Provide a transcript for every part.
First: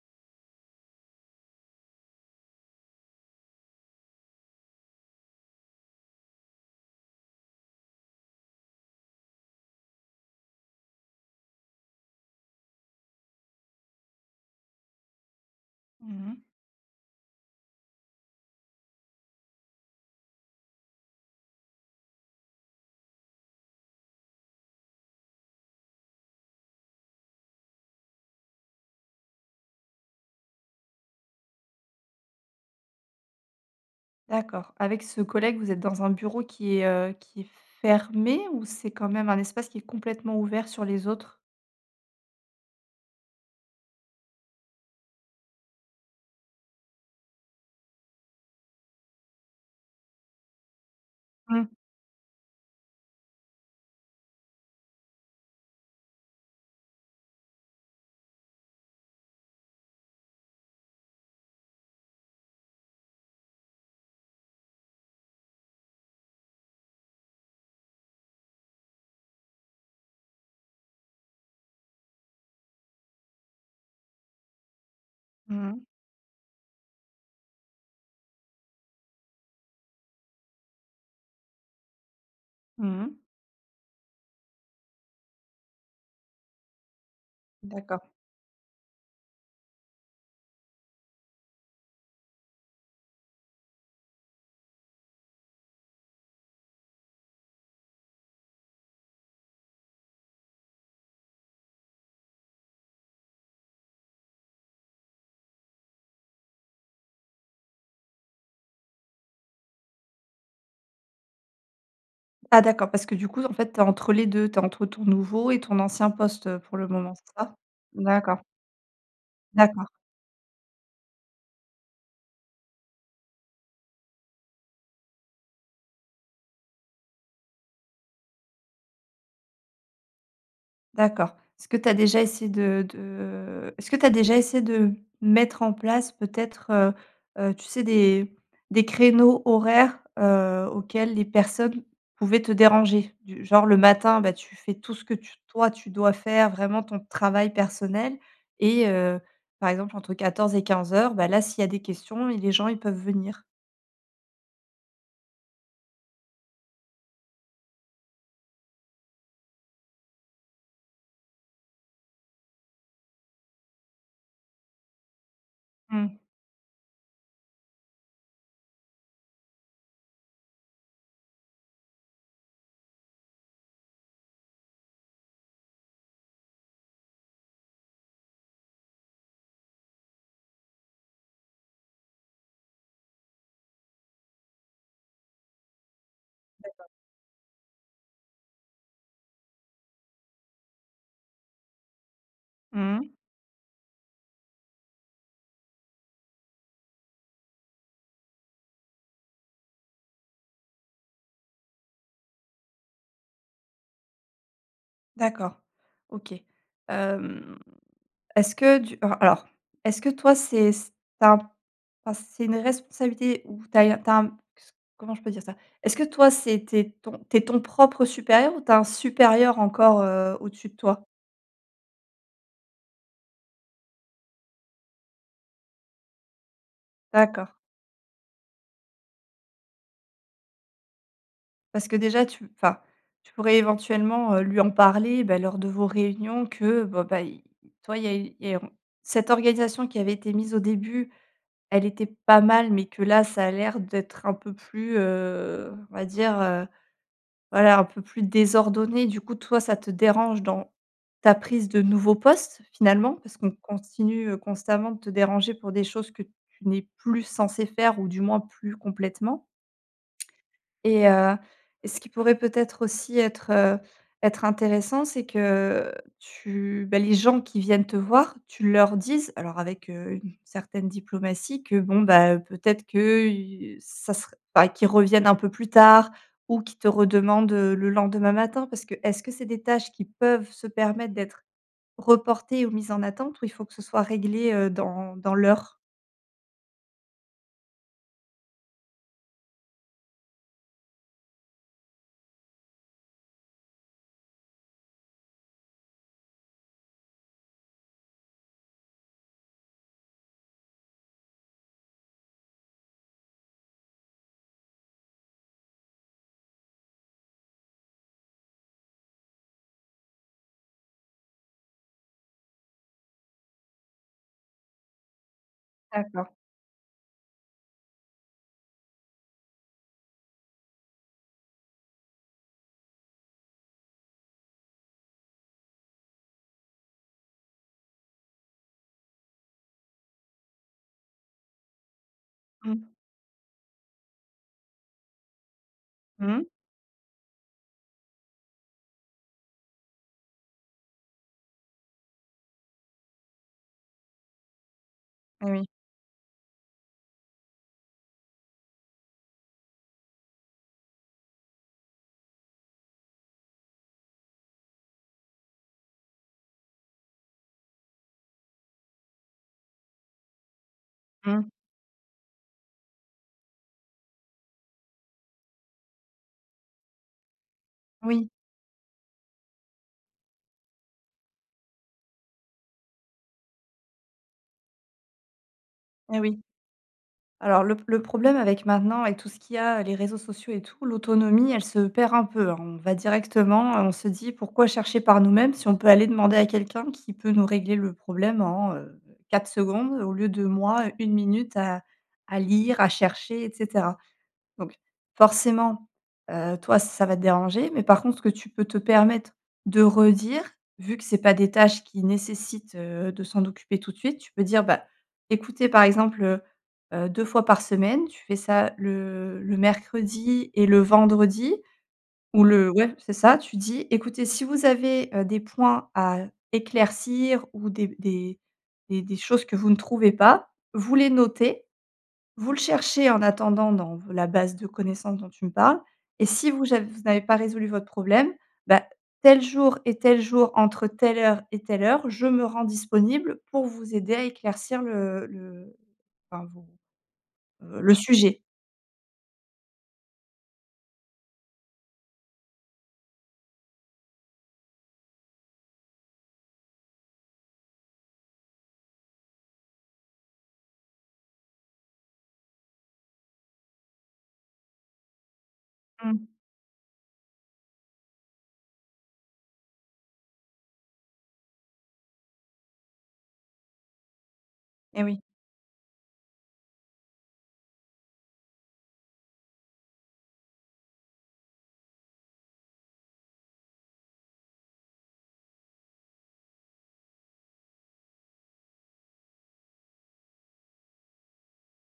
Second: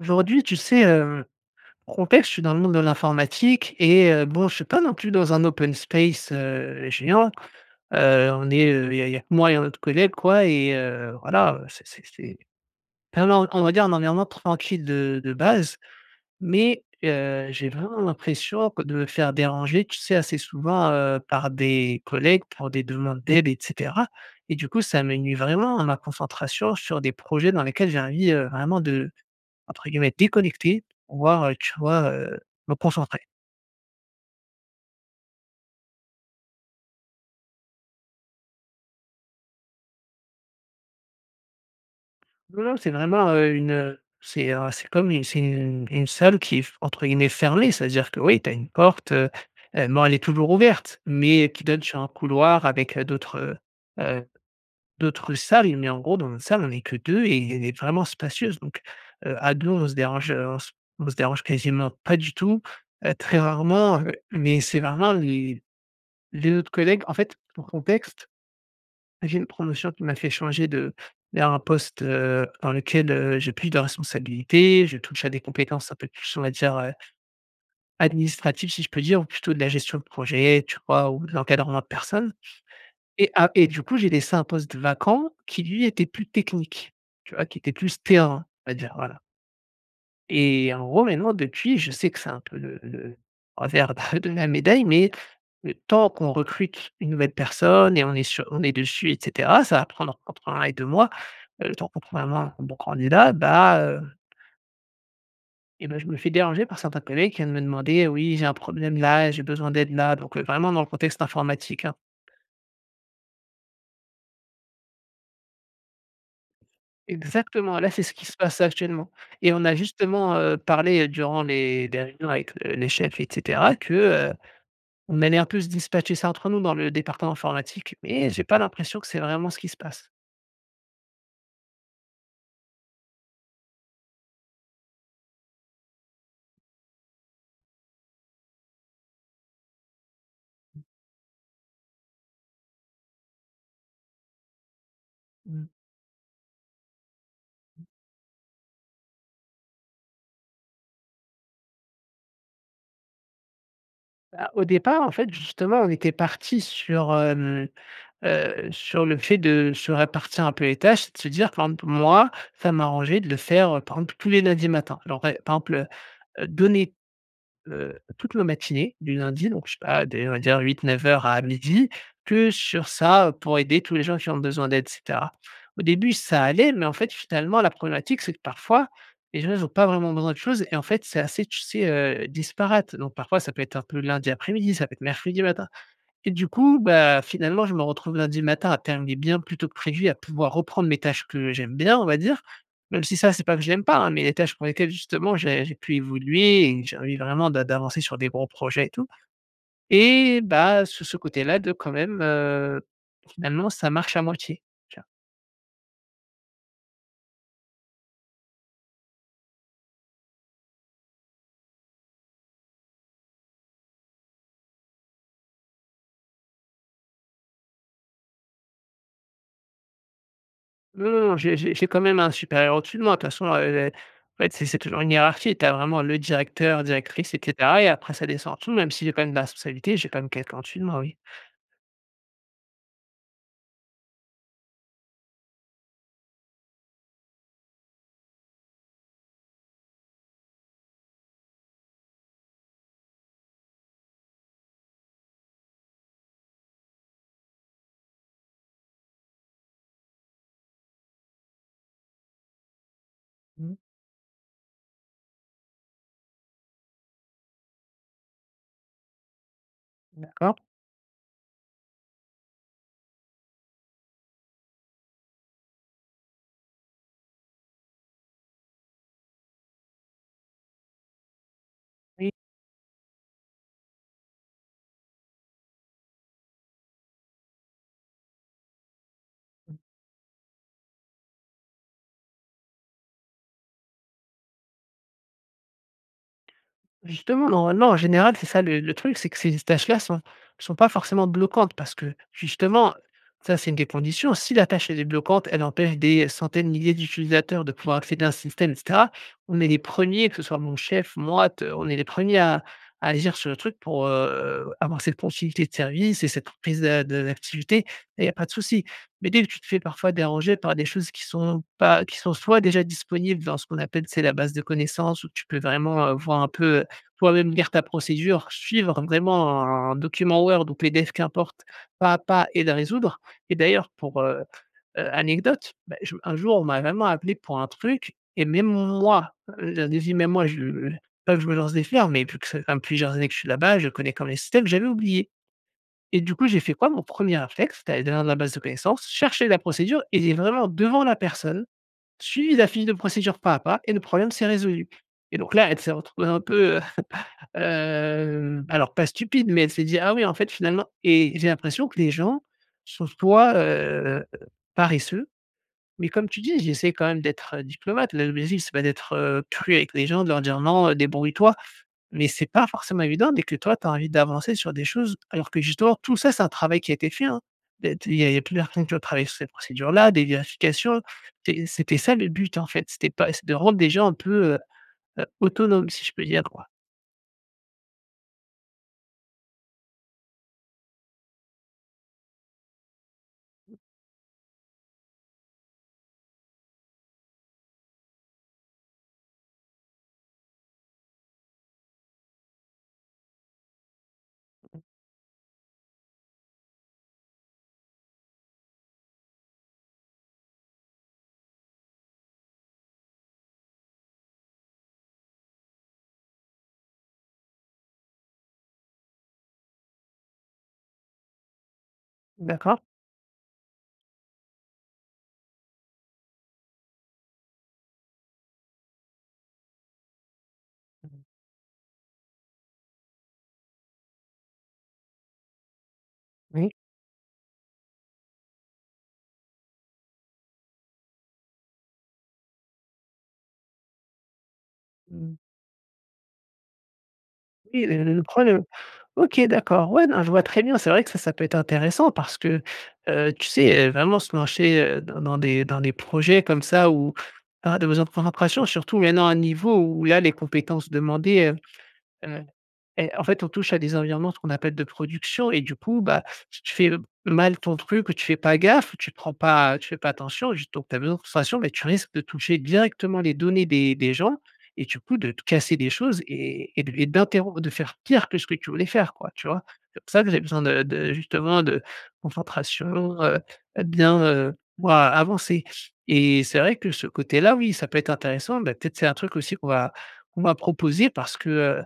Aujourd'hui, tu sais, heu, contexte, je suis dans le monde de l'informatique et heu, bon, je suis pas non plus dans un open space, heu, géant, heu, on est, heu, il y a il y a que moi et un autre collègue, quoi, et heu, voilà, heu, c'est c'est c'est enfin, non, on va dire, un environnement tranquille de de base Mmh mh. mais, heu, j'ai vraiment l'impression que de me faire déranger tu sais, assez souvent, heu, par des collègues pour des demandes d'aide et cetera et du coup, ça me nuit vraiment à ma concentration sur des projets dans lesquels j'ai envie, heu, vraiment de, entre guillemets «déconnecter», voir, heu, tu vois, heu, me concentrer. D'accord, avec ce collègue, vous êtes dans un bureau qui est, heu, qui est fermé ou c'est quand même un espace qui est complètement ouvert sur les autres? Non, non, c'est vraiment, heu, une, heu, c'est, heu, c'est comme une c'est une une salle qui est f entre guillemets «fermée». C'est-à-dire que, oui, tu as une porte, heu heu, bon, elle est toujours ouverte mais qui Mmh. donne sur un couloir avec, heu, d'autres, heu heu, d'autres salles. Mais, en gros, dans notre salle on est que 2 et elle est vraiment spacieuse donc, heu, à 2, on se dérange, heu, on s on se dérange quasiment pas du tout, heu, très rarement, heu. Mais c'est vraiment les les autres collègues, en fait, pour contexte, j'ai une promotion qui m'a fait changer de vers un poste, heu, dans lequel, heu, j'ai plus de responsabilités, je touche à des Mmh mh. compétences un peu plus on va dire, heu administratives, si je peux dire ou plutôt de la gestion de projet, tu vois? Ou de l'encadrement de personnes Mmh mh. et a et du coup, j'ai laissé un poste vacant, qui lui était plus technique. Tu vois? Qui était plus D'accord. terrain à dire, voilà. Et en gros, maintenant, depuis je sais que c'est un peu le le revers, heu, de la médaille mais le temps qu'on recrute, 1 nouvelle personne et on est sur on est dessus et cetera ça va prendre, entre 1 et 2 mois, heu, le temps qu'on trouve vraiment, 1 bon candidat, bah, heu et bah, je me fais déranger par certains collègues qui viennent me demander, heu: «Oui, j'ai un problème là, j'ai besoin d'aide là.» donc, heu, vraiment dans le contexte informatique, hein. Ah d'accord, parce que du coup, en fait, tu es entre les 2, tu es entre ton nouveau et ton ancien poste, heu, pour le moment, c'est ça? Exactement, là c'est N ce qui se d'accord. passe là actuellement. Et on a D'accord. justement, heu, parlé, heu, durant les des réunions avec, heu, le les chefs et cetera que, heu, on allait un peu se dispatcher ça, entre nous dans le département informatique, mais, heu, j'ai pas l'impression que c'est vraiment ce qui se passe. D'accord. Est-ce que tu as déjà essayé de de est-ce que tu as déjà essayé de, mmh, mettre en place peut-être, heu heu, tu sais des des créneaux, horaires, heu, Mmh. auxquels les personnes, pouvaient te déranger? Du genre, le matin, bah, tu fais tout ce que tu Mmh. toi, tu dois faire vraiment ton travail Mmh. personnel et heu, par exemple, entre 14:00 et 15:00, bah, là s'il y a des questions et les gens, ils peuvent venir. Bah au départ, en fait, justement, on était parti sur, hem, heu heu, sur le fait de se répartir un peu les tâches et de se dire, par exemple, moi, ça m'arrangeait de le faire, heu, par exemple, tous les lundis matin. Alors et par exemple, Mmh. heu, donner, heu, toutes nos matinées du lundi donc je sais pas, dès on va dire 08:00-09:00 à 12:00 que sur ça, heu, pour aider tous les gens qui ont besoin d'aide et cetera. Au début, ça allait mais, en fait, finalement, la problématique c'est que parfois, les gens, ils ont pas vraiment besoin de choses et en fait, c'est assez, tu sais, heu, disparate, donc parfois ça peut être un peu lundi après-midi, ça peut être mercredi matin et du coup, D'accord. bah, finalement, je me retrouve lundi matin à terminer bien plus tôt que prévu, à pouvoir reprendre mes tâches que j'aime bien, on va dire, Mmh même mh. si ça c'est pas que je l'aime pas, hein, mais les tâches pour lesquelles justement j'ai j'ai pu évoluer et j'ai envie vraiment d'a d'avancer sur des gros projets et tout et bah sur ce côté-là de, quand même, heu, finalement, ça marche à moitié. Tu vois? D'accord. OK, hem, est-ce que du, heu, alors, est-ce que toi c'est s tu as p enfin, c'est une responsabilité où tu as eu un tu as un q s comment je peux dire ça? Est-ce que toi, c'est tu es ton tu es ton propre supérieur ou tu as un supérieur encore, heu, au-dessus de toi? Non, non, non. J'ai j'ai j'ai quand même un supérieur au-dessus de moi de façon, heu heu, en fait, c c'est toujours une hiérarchie, tu as vraiment le directeur, directrice et D'accord. cetera et après ça descends en dessous même si j'ai quand même des responsabilités, j'ai quand même quelqu'un au-dessus de moi, oui. Parce que déjà tu, enfin, tu pourrais éventuellement, heu, lui en parler, bah lors de vos réunions que bon, bah il il tu vois, il y a eu et on cette organisation qui avait été mise au début, elle était pas mal mais que là, ça a l'air d'être un peu plus, heu, on va dire, heu, voilà, un peu plus désordonné, du coup, toi, ça te dérange dans ta prise de nouveau poste, finalement, parce qu'on Mmh. continue, heu, constamment de te déranger pour des choses que tu n'es plus censé faire ou du moins plus complètement D'accord. et heu et ce qui pourrait peut-être aussi être, heu, être intéressant, c'est que tu bah les gens qui viennent te voir, tu leur disent, alors avec, heu, une certaine diplomatie, que bon, Oui. bah, heu, peut-être que, heu, ça serait bah qu'ils reviennent un peu plus tard ou qu'ils te redemandent, heu, le lendemain matin parce que est-ce que c'est des Mmh. tâches qui peuvent se permettre d'être reportées ou mises en attente ou il faut que ce soit réglé, heu, dans dans l'heure? Justement, normalement en général, c'est ça le le truc, c'est que ces tâches-là sont sont pas forcément bloquantes parce que, justement, ça c'est 1 des conditions. Si la tâche elle est bloquante, elle empêche des centaines de milliers d'utilisateurs de pouvoir accéder à un système et cetera, on est les 1ers que ce soit mon chef moi t on est les 1ers à à agir sur le truc pour, heu, avoir cette continuité de service et cette prise d'a de d'activité et il y a pas de souci. Mais dès que tu te fais parfois déranger par des choses qui sont pas qui sont, soit déjà disponibles dans ce qu'on appelle, tu sais, la base de connaissance où tu peux vraiment D'accord. voir un peu, heu, toi-même lire ta procédure, suivre vraiment un document Word ou PDF qu'importe pas à pas et le résoudre et d'ailleurs pour, heu heu, anecdote, bah, j un jour on m'a vraiment appelé pour un truc et même moi leur disi même moi je j pas que je me lance des fleurs mais vu que ça ça m fait Mmh. plusieurs années que je suis là-bas, je connais comme même les systèmes, j'avais oublié et Mmh du mh. coup, j'ai fait quoi? Mon 1er réflexe c'est d'aller dans la base de connaissance, chercher la procédure et lire vraiment devant la personne, suivi la fiche de procédure pas à pas et le problème, s'est résolu et donc Oui. là, elle s'est retrouvée dans un peu, heu, hem, alors pas stupide, mais elle s'est dit: «Ah oui, en fait, finalement» et j'ai l'impression que les gens sont soit, heu, paresseux. Mais comme tu dis, j'essaie quand même d'être diplomate. Le l'objectif c'est pas d'être, heu, cru avec les gens de leur dire: «Non heu, Mmh. débrouille-toi» mais c'est pas forcément évident dès que toi tu as envie d'avancer sur des choses alors que, justement, tout ça c'est un travail qui a été fait, hein. Beh, t il y Oui. a il y a plusieurs personnes qui ont travaillé sur cette procédure-là, des vérifications, té heu, c'était ça le but en fait, c'était pas et s de rendre des gens un peu, heu heu, autonomes si je Et peux oui. dire quoi. Alors le p le problème avec maintenant, avec tout ce qu'il y a, les réseaux sociaux et tout, l'autonomie, elle se perd un peu, hein. On va directement, Mmh. heu, on se dit: «Pourquoi chercher par nous-mêmes si on peut aller demander à quelqu'un qui peut nous régler le problème en, heu, 4 secondes au lieu de moi 1 minute à à lire, à chercher et cetera» donc, forcément, heu, toi ça va te déranger, mais par contre ce que tu peux te permettre de redire, vu que c'est pas des tâches qui nécessitent de s'en occuper tout de suite, tu peux dire: «Bah, écoutez par exemple, heu heu, 2 fois par semaine», tu fais ça le le mercredi et le vendredi. Ou le D'accord. ouais c'est ça. Tu dis: «Écoutez si vous avez, heu, des points à éclaircir ou des b des des des choses que vous ne trouvez pas, vous les Mmh mh. notez. Vous le cherchez en attendant dans v la base de connaissance» dont tu me parles: «et si je Oui. vous aj v vous n'avez pas résolu votre problème, bah, tel jour et tel jour entre telle heure et telle heure, je me rends disponible pour vous aider à éclaircir Mmh le mh. le, enfin, vos heu, Oui le le le le sujet». problème. OK, d'accord. Ouais. Non je vois très bien, c'est vrai que ça, ça peut être intéressant parce que, heu, tu sais, heu, vraiment se lancer, heu, dans dans des dans des projets comme ça, où avoir des besoin pour faire en pression. Surtout il y en a un niveau où il y a les compétences demandées, hem, heu et en fait, on touche à des environnements, ce qu'on appelle «de production» et du coup, bah, Mmh. t tu fais, heu, b mal ton truc, ou tu fais pas gaffe, ou tu te prends pas tu fais pas attention, juste donc tu as besoin de concentration, bah, tu risques de toucher directement les données des des gens et du Et coup, oui. de t casser des choses et et de l et d'interrom de faire pire que ce que tu voulais faire quoi, tu vois? C'est pour ça que j'ai besoin de de, justement, de concentration, heu heu, bien, heu, moi avancer et c'est vrai que ce côté-là, oui, ça peut être intéressant, bah, peut-être c'est un truc aussi qu'on va qu'on m'a proposé parce que, heu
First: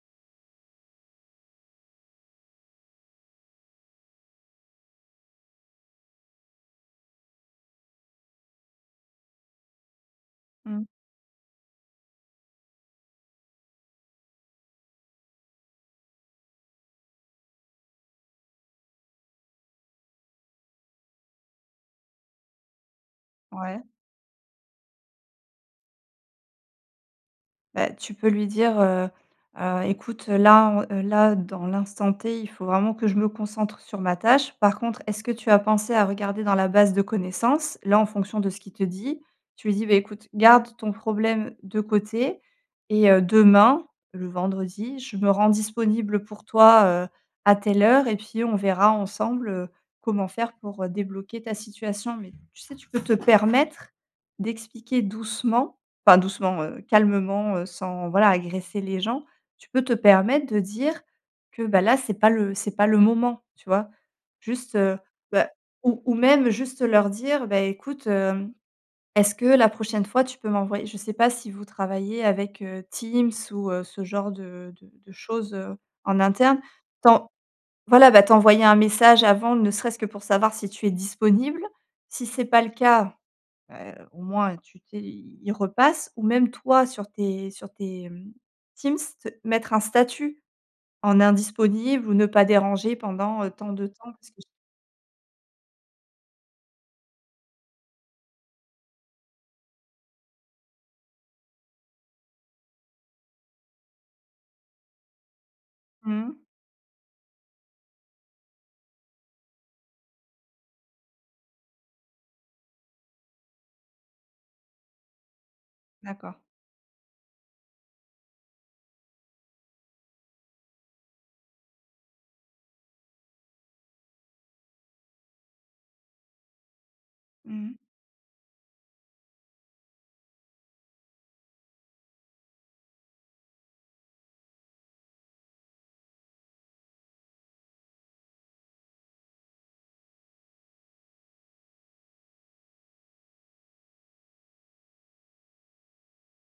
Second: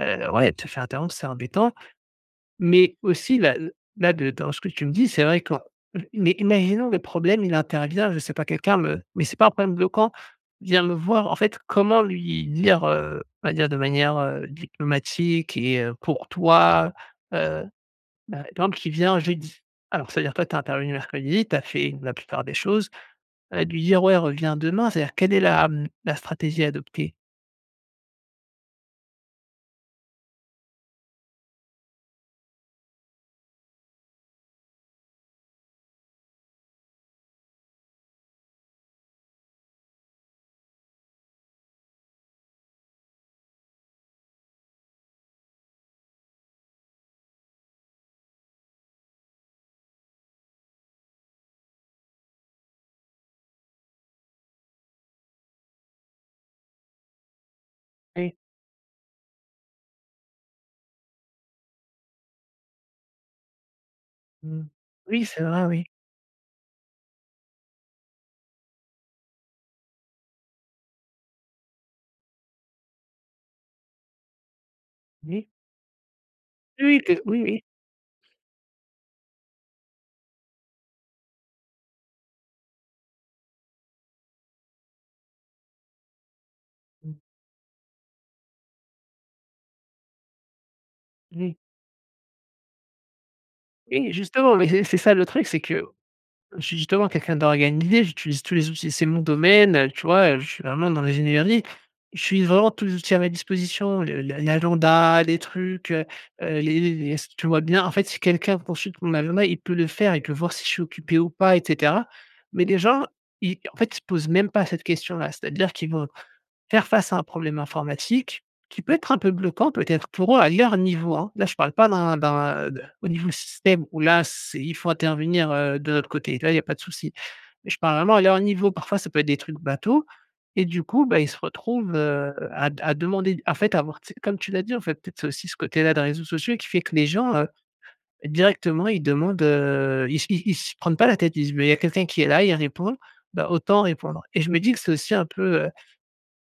heu, ouais, te faire interrompre c'est embêtant. Mais aussi là l là de dans ce que tu me dis c'est vrai quand mais imaginons le problème, il intervient je sais pas, quelqu'un me mais c'est pas un problème bloquant vient Mmh. me voir en fait comment lui lire, heu, on va dire de manière, heu, diplomatique et heu, pour toi? Heu, ben, exemple, qui vient jeudi, alors c'est-à-dire toi tu es intervenu mercredi, tu as fait, mmh, la plupart des choses et de Ouais. lui dire: «Ouais, revient demain» c'est-à-dire quelle est la, mmh, la stratégie adoptée? Bah, tu peux lui dire, heu heu: «Écoute, là, en heu, là, dans l'instant T, il faut vraiment que je me concentre sur ma tâche. Par contre, est-ce que tu as pensé à regarder dans la base de connaissances?» là, en fonction de ce qu'il te dit, tu lui dis: «Beh écoute, garde ton problème de côté, et heu, demain, le vendredi, je me rends disponible pour toi, heu, à telle heure et puis on verra ensemble, heu, comment faire pour, heu, débloquer ta situation.» mais tu sais, tu peux te permettre d'expliquer doucement, enfin, doucement, heu, calmement, heu, sans, voilà, Oui. agresser les gens, tu peux te permettre de dire que bah, là, c'est pas le c'est pas le moment, tu vois? Mmh. Juste, heu, Oui, c'est bah, vrai, oui. ou ou même juste leur dire: «Bah, écoute, hem, est-ce que la prochaine fois tu peux m'envoyer» je sais pas si vous travaillez avec, heu, Teams ou heu, ce genre de de de Oui. choses, heu, en interne, Oui, oui, qu t'en oui, oui. voilà, bah, t'envoyer un message avant, ne serait-ce que pour savoir si tu es disponible. Si c'est pas le cas, heu, au moins, tu t'es il repasse ou même toi, sur Mmh. tes sur tes, mmh, Teams, t mettre un statut en Oui. «Indisponible» ou «Ne pas déranger» pendant, heu, tant de Oui, temps. [unintelligible] justement, mais c'est c'est ça, le truc, c'est que je suis, justement, quelqu'un d'organisé. J'utilise tous les outils, c'est mon domaine, heu, tu vois? Heu, je suis vraiment dans l'ingénierie. J'utilise vraiment tous les outils à ma disposition, le l l'agenda, les trucs, heu Mmh mh. heu, les les les s tu vois bien, en fait, si quelqu'un consulte mon agenda, il peut le faire, il peut voir si je suis occupé ou pas et cetera. Mais les gens, i en fait, ils se posent même pas cette question-là. C'est-à-dire qu'ils vont D'accord. faire face à un problème informatique, qui peut être un peu bloquant, peut-être, pour eux, à leur niveau, hein. Là, je parle pas d'un d'un, heu, au niveau du système, où là c'est il faut intervenir, heu, de notre côté. Là, il y a pas de souci. Mmh Mais mh. je parle vraiment à leur niveau. Parfois, ça peut être des trucs bateaux et du coup, bah, ils se retrouvent, heu, à d à demander, en fait, à avoir, tu sais, comme tu l'as dit, en fait, peut-être, c'est aussi ce côté-là des réseaux sociaux, qui fait que les gens, heu, directement, ils demandent, heu ils s ils ils se prennent pas la tête, ils disent: «Mais il y a quelqu'un qui est là, et il répond, ben, autant répondre» et je me dis que c'est aussi un peu, heu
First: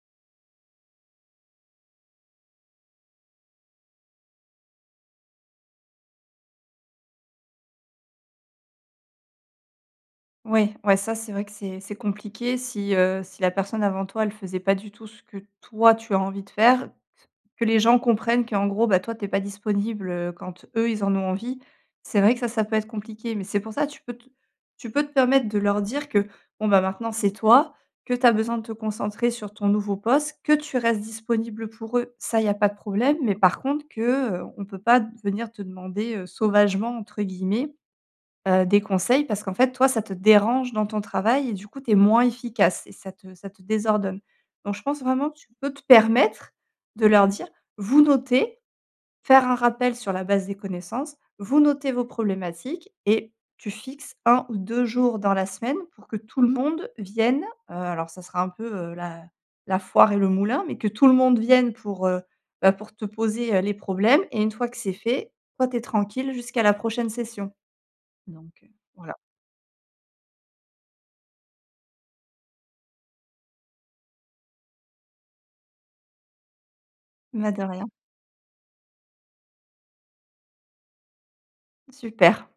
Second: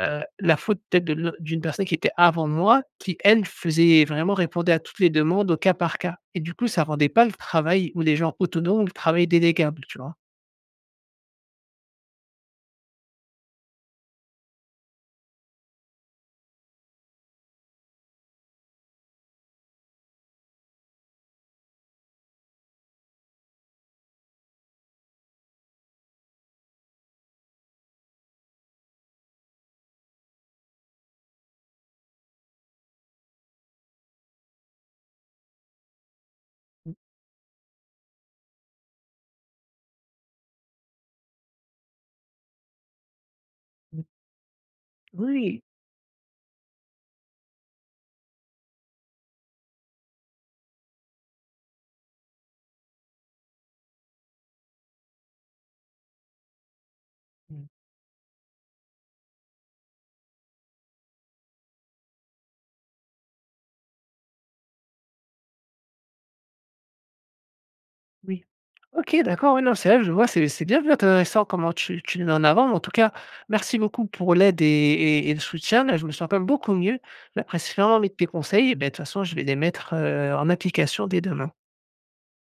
heu, la faute, peut-être, de l d'une personne qui était avant moi, qui, elle, faisait vraiment, répondait à toutes les demandes, au cas par cas et du coup, ça rendait pas le travail ou les gens autonomes ou le travail déléguable, tu vois? Ouais, ouais ça c'est vrai que c'est c'est compliqué si, heu, si la personne avant toi, elle faisait pas du tout ce que toi tu as envie de faire, que les gens comprennent qu'en gros, bah, toi tu es pas disponible, heu, quand eux, ils en ont envie. C'est vrai que ça ça peut être compliqué, mais c'est pour ça tu peux t tu peux te permettre de leur dire que bon, bah, maintenant, c'est toi, que tu as besoin de te concentrer sur ton nouveau poste, que tu restes disponible pour eux, ça il y a pas de problème, mais par contre que, heu, on peut pas venir te demander, heu, Mmh. «sauvagement» entre guillemets, heu, des conseils parce qu'en fait, toi ça te dérange dans ton travail et du coup, tu es moins efficace et ça te ça te Mmh. désordonne. Donc je pense vraiment que tu Oui! peux te permettre de leur dire: «Vous notez, faire un rappel sur la base des connaissances, vous notez vos problématiques.» et tu fixes 1 ou 2 jours dans la semaine pour que tout le monde vienne, Mmh. heu, alors ça sera un peu, heu, la la foire et le moulin, mais que tout le monde vienne pour, heu, bah, pour te poser, heu, les problèmes et une fois que c'est fait, toi tu es tranquille jusqu'à la prochaine session. Oui. Donc, heu, OK, voilà. d'accord, oui, non, c'est vrai, je vois, c'est c'est bien intéressant comment tu tu le mets en avant, mais en tout cas, merci beaucoup pour l'aide et et et le soutien là, je me sens quand même beaucoup mieux, la Mais de rien. pression avec tes conseils, et beh, de toute façon je vais les mettre, heu, en application dès demain. Super.